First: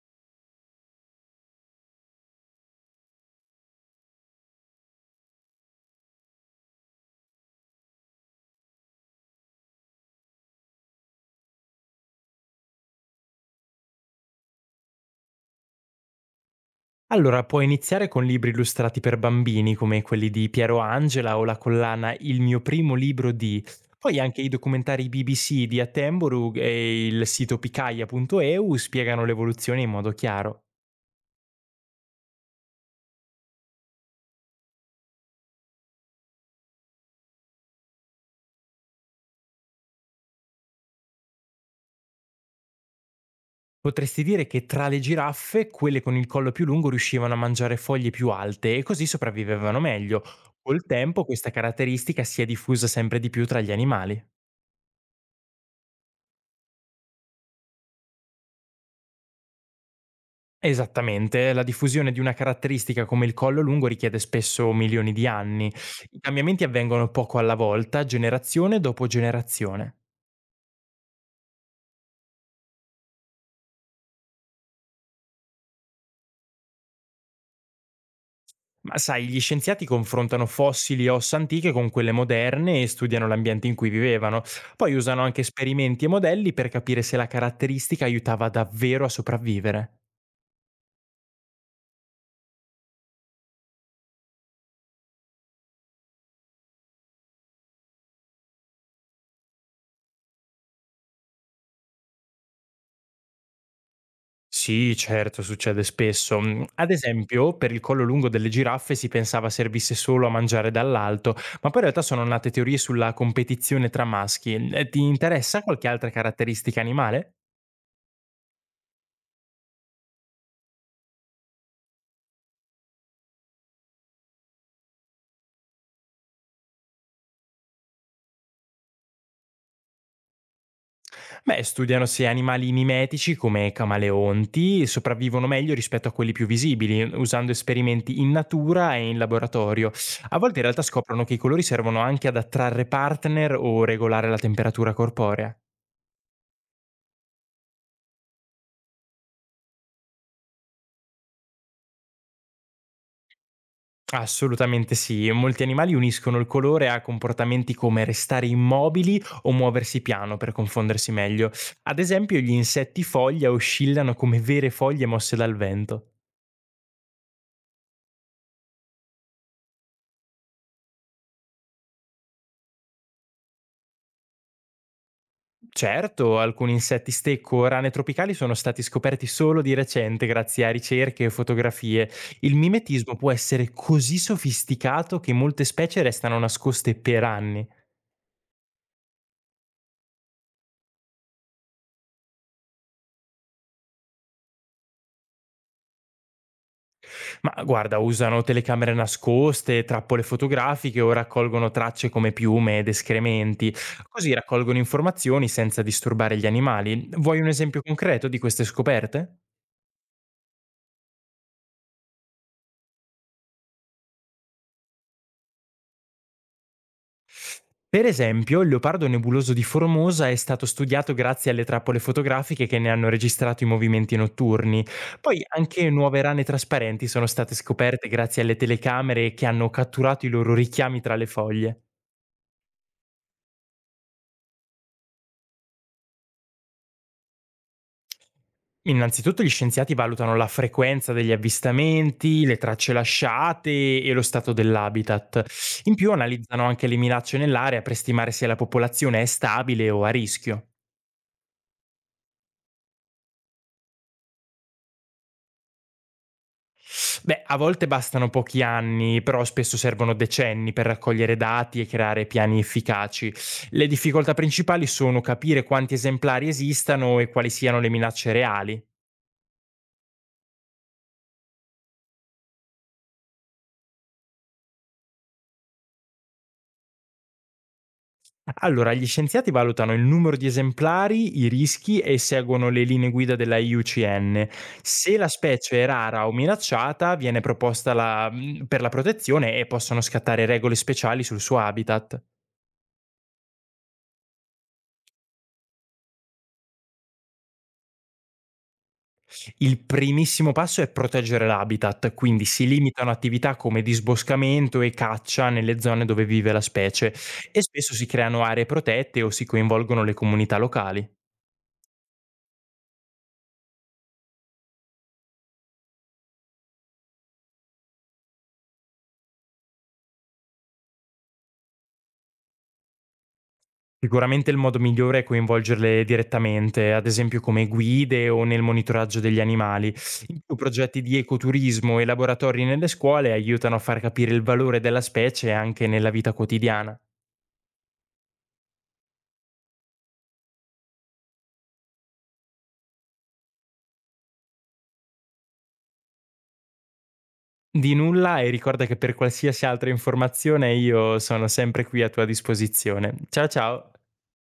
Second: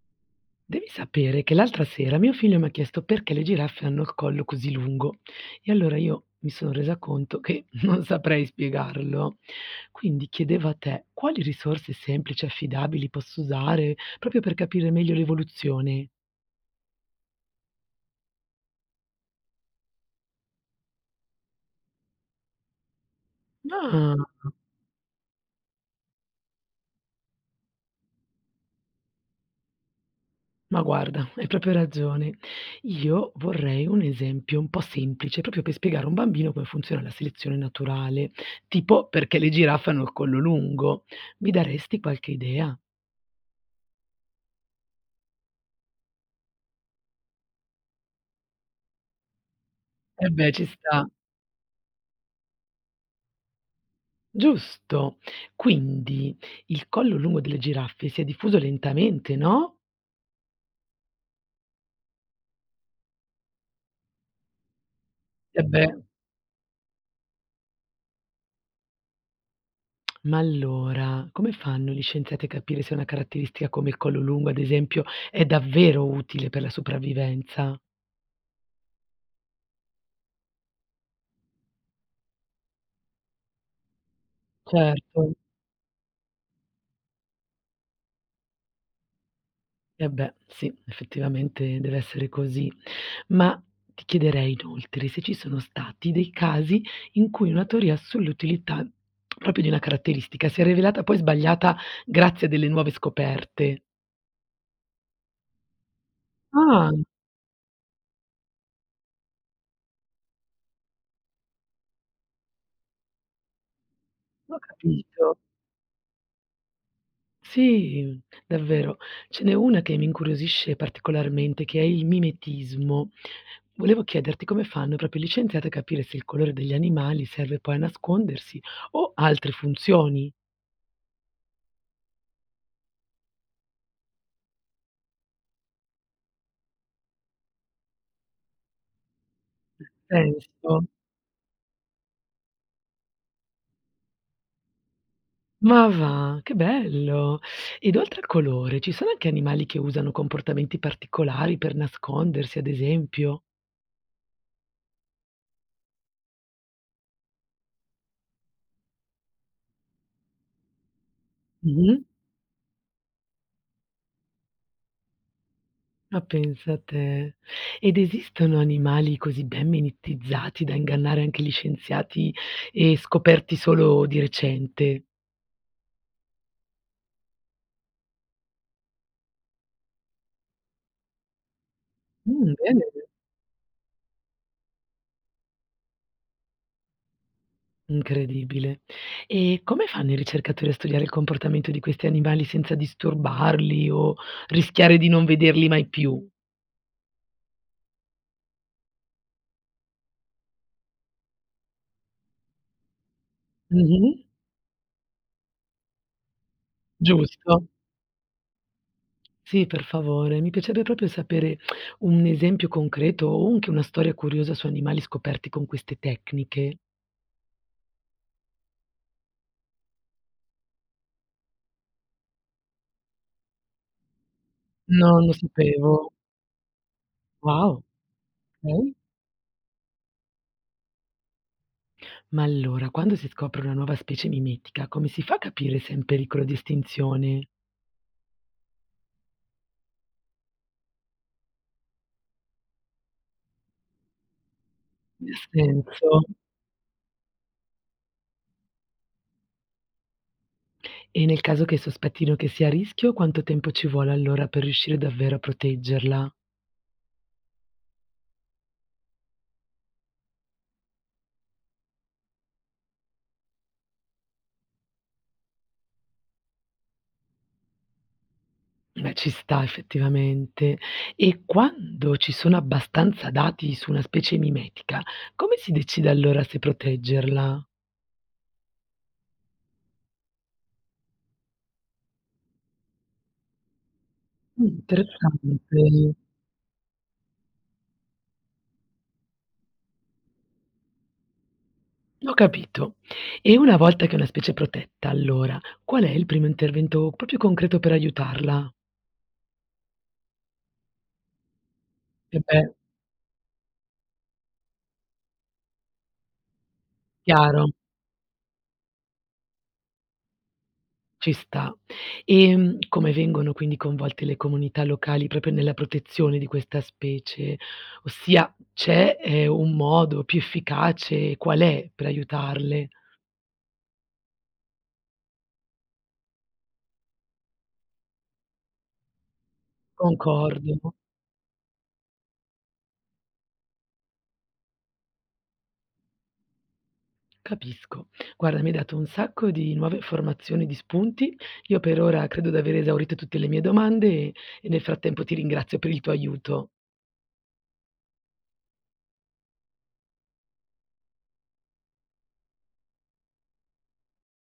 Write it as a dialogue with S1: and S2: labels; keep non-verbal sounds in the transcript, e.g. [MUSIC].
S1: Devi sapere che l'altra sera mio figlio mi ha chiesto perché le giraffe hanno il collo così lungo e allora io mi sono resa conto che [LAUGHS] non saprei spiegarlo. Quindi chiedevo a te quali risorse semplici e affidabili posso usare proprio per capire meglio l'evoluzione.
S2: Allora, puoi iniziare con libri illustrati per bambini, come quelli di Piero Angela o la collana Il mio primo libro di...
S1: Ah,
S2: Poi anche i documentari BBC di Attenborough e il sito picaia.eu spiegano l'evoluzione in modo chiaro.
S1: ma guarda, hai proprio ragione. Io vorrei un esempio un po' semplice, proprio per spiegare a un bambino come funziona la selezione naturale, tipo perché le giraffe hanno il collo lungo. Mi daresti qualche idea?
S2: Potresti dire che tra le giraffe, quelle con il collo più lungo riuscivano a mangiare foglie più alte e così sopravvivevano meglio.
S1: Eh beh, ci
S2: Col
S1: sta.
S2: tempo questa caratteristica si è diffusa sempre di più tra gli animali.
S1: Giusto. Quindi il collo lungo delle giraffe si è diffuso lentamente, no?
S2: Esattamente, la diffusione di una caratteristica come il collo lungo richiede spesso milioni di
S1: Eh
S2: anni.
S1: beh.
S2: I cambiamenti avvengono poco alla volta, generazione dopo generazione.
S1: Ma allora, come fanno gli scienziati a capire se una caratteristica come il collo lungo, ad esempio, è davvero utile per la sopravvivenza?
S2: Ma sai, gli scienziati confrontano fossili e ossa antiche con quelle moderne e studiano l'ambiente in cui vivevano. Poi usano
S1: Certo.
S2: anche esperimenti e modelli per capire se la caratteristica aiutava davvero a sopravvivere.
S1: Eh beh, sì, effettivamente deve essere così. Ma ti chiederei inoltre se ci sono stati dei casi in cui una teoria sull'utilità proprio di una caratteristica si è rivelata poi sbagliata grazie a delle nuove scoperte.
S2: Sì, certo, succede spesso. Mhmm,
S1: Ah,
S2: Ad esempio, per il collo lungo delle giraffe si pensava servisse solo a mangiare dall'alto, ma poi in realtà sono nate teorie sulla competizione tra maschi.
S1: ho
S2: Ti
S1: capito.
S2: interessa qualche altra caratteristica animale?
S1: Sì, davvero. Ce n'è una che mi incuriosisce particolarmente, che è il mimetismo. Volevo chiederti come fanno proprio gli scienziati a capire se il colore degli animali serve poi a nascondersi o ha altre funzioni.
S2: Beh, studiano se animali mimetici come camaleonti sopravvivono meglio rispetto a quelli più visibili, usando esperimenti in natura e in laboratorio. A volte in realtà
S1: Penso.
S2: scoprono che i colori servono anche ad attrarre partner o regolare la temperatura corporea.
S1: Ma va, che bello! Ed oltre al colore, ci sono anche animali che usano comportamenti particolari per nascondersi, ad esempio?
S2: Assolutamente sì, molti animali uniscono il colore a comportamenti come restare immobili o muoversi piano per confondersi meglio.
S1: Mh-mh.
S2: Ad esempio, gli insetti foglia oscillano come vere foglie mosse dal vento.
S1: Ma pensa te. Ed esistono animali così ben mimetizzati da ingannare anche gli scienziati e scoperti solo di recente?
S2: Certo, alcuni insetti stecco o rane tropicali sono stati scoperti solo di recente grazie a ricerche e fotografie. Il
S1: Bene.
S2: mimetismo può essere così sofisticato che molte specie restano nascoste per anni.
S1: Incredibile. E come fanno i ricercatori a studiare il comportamento di questi animali senza disturbarli o rischiare di non vederli mai più?
S2: Ma guarda, usano telecamere nascoste, trappole fotografiche o raccolgono tracce come piume ed escrementi.
S1: Mh-mh.
S2: Così raccolgono informazioni senza disturbare gli animali. Vuoi un
S1: Giusto.
S2: esempio concreto di queste scoperte?
S1: Sì, per favore. Mi piacerebbe proprio sapere un esempio concreto o anche una storia curiosa su animali scoperti con queste tecniche.
S2: Per esempio, il leopardo nebuloso di Formosa è stato studiato grazie alle trappole fotografiche che ne hanno registrato i movimenti notturni.
S1: Non lo
S2: Poi anche
S1: sapevo.
S2: nuove rane trasparenti sono state
S1: Wow,
S2: scoperte grazie alle
S1: okay.
S2: telecamere che hanno catturato i loro richiami tra le foglie.
S1: Ma allora, quando si scopre una nuova specie mimetica, come si fa a capire se è in pericolo di estinzione?
S2: Innanzitutto gli scienziati valutano la frequenza degli avvistamenti, le tracce lasciate e lo stato
S1: Ha
S2: dell'habitat. In
S1: senso.
S2: più analizzano anche le minacce nell'area per stimare se la popolazione è stabile o a rischio.
S1: E nel caso che sospettino che sia a rischio, quanto tempo ci vuole allora per riuscire davvero a proteggerla?
S2: Beh, a volte bastano pochi anni, però spesso servono decenni per raccogliere dati e creare piani efficaci. Le difficoltà principali sono capire quanti esemplari esistano e quali siano le minacce reali.
S1: Beh, ci sta effettivamente. E quando ci sono abbastanza dati su una specie mimetica, come si decide allora se proteggerla?
S2: Allora, gli scienziati valutano il numero di esemplari, i rischi e seguono le linee guida della IUCN. Se la
S1: Interessante.
S2: specie è rara o minacciata, viene proposta per la protezione e possono scattare regole speciali sul suo habitat.
S1: Ho capito. E una volta che è una specie protetta, allora, qual è il primo intervento proprio concreto per aiutarla?
S2: Il primissimo passo è proteggere l'habitat,
S1: Eh
S2: quindi
S1: beh,
S2: si limitano attività come disboscamento e caccia nelle zone dove vive la specie e
S1: chiaro.
S2: spesso si creano aree protette o si coinvolgono le comunità locali.
S1: Ci sta. Come vengono quindi coinvolte le comunità locali proprio nella protezione di questa specie? Ossia c'è un modo più efficace? Qual è per aiutarle?
S2: Sicuramente il modo migliore è coinvolgerle direttamente, ad esempio come guide o nel monitoraggio degli animali. In più
S1: Concordo,
S2: progetti di ecoturismo e laboratori nelle scuole aiutano a far capire il valore della specie anche nella vita quotidiana.
S1: capisco. Guarda, mi hai dato un sacco di nuove informazioni, di spunti. Io per ora credo di aver esaurito tutte le mie domande e nel frattempo ti ringrazio per il tuo aiuto.
S2: Di nulla e ricorda che per qualsiasi altra informazione io sono sempre qui a tua disposizione. Ciao ciao!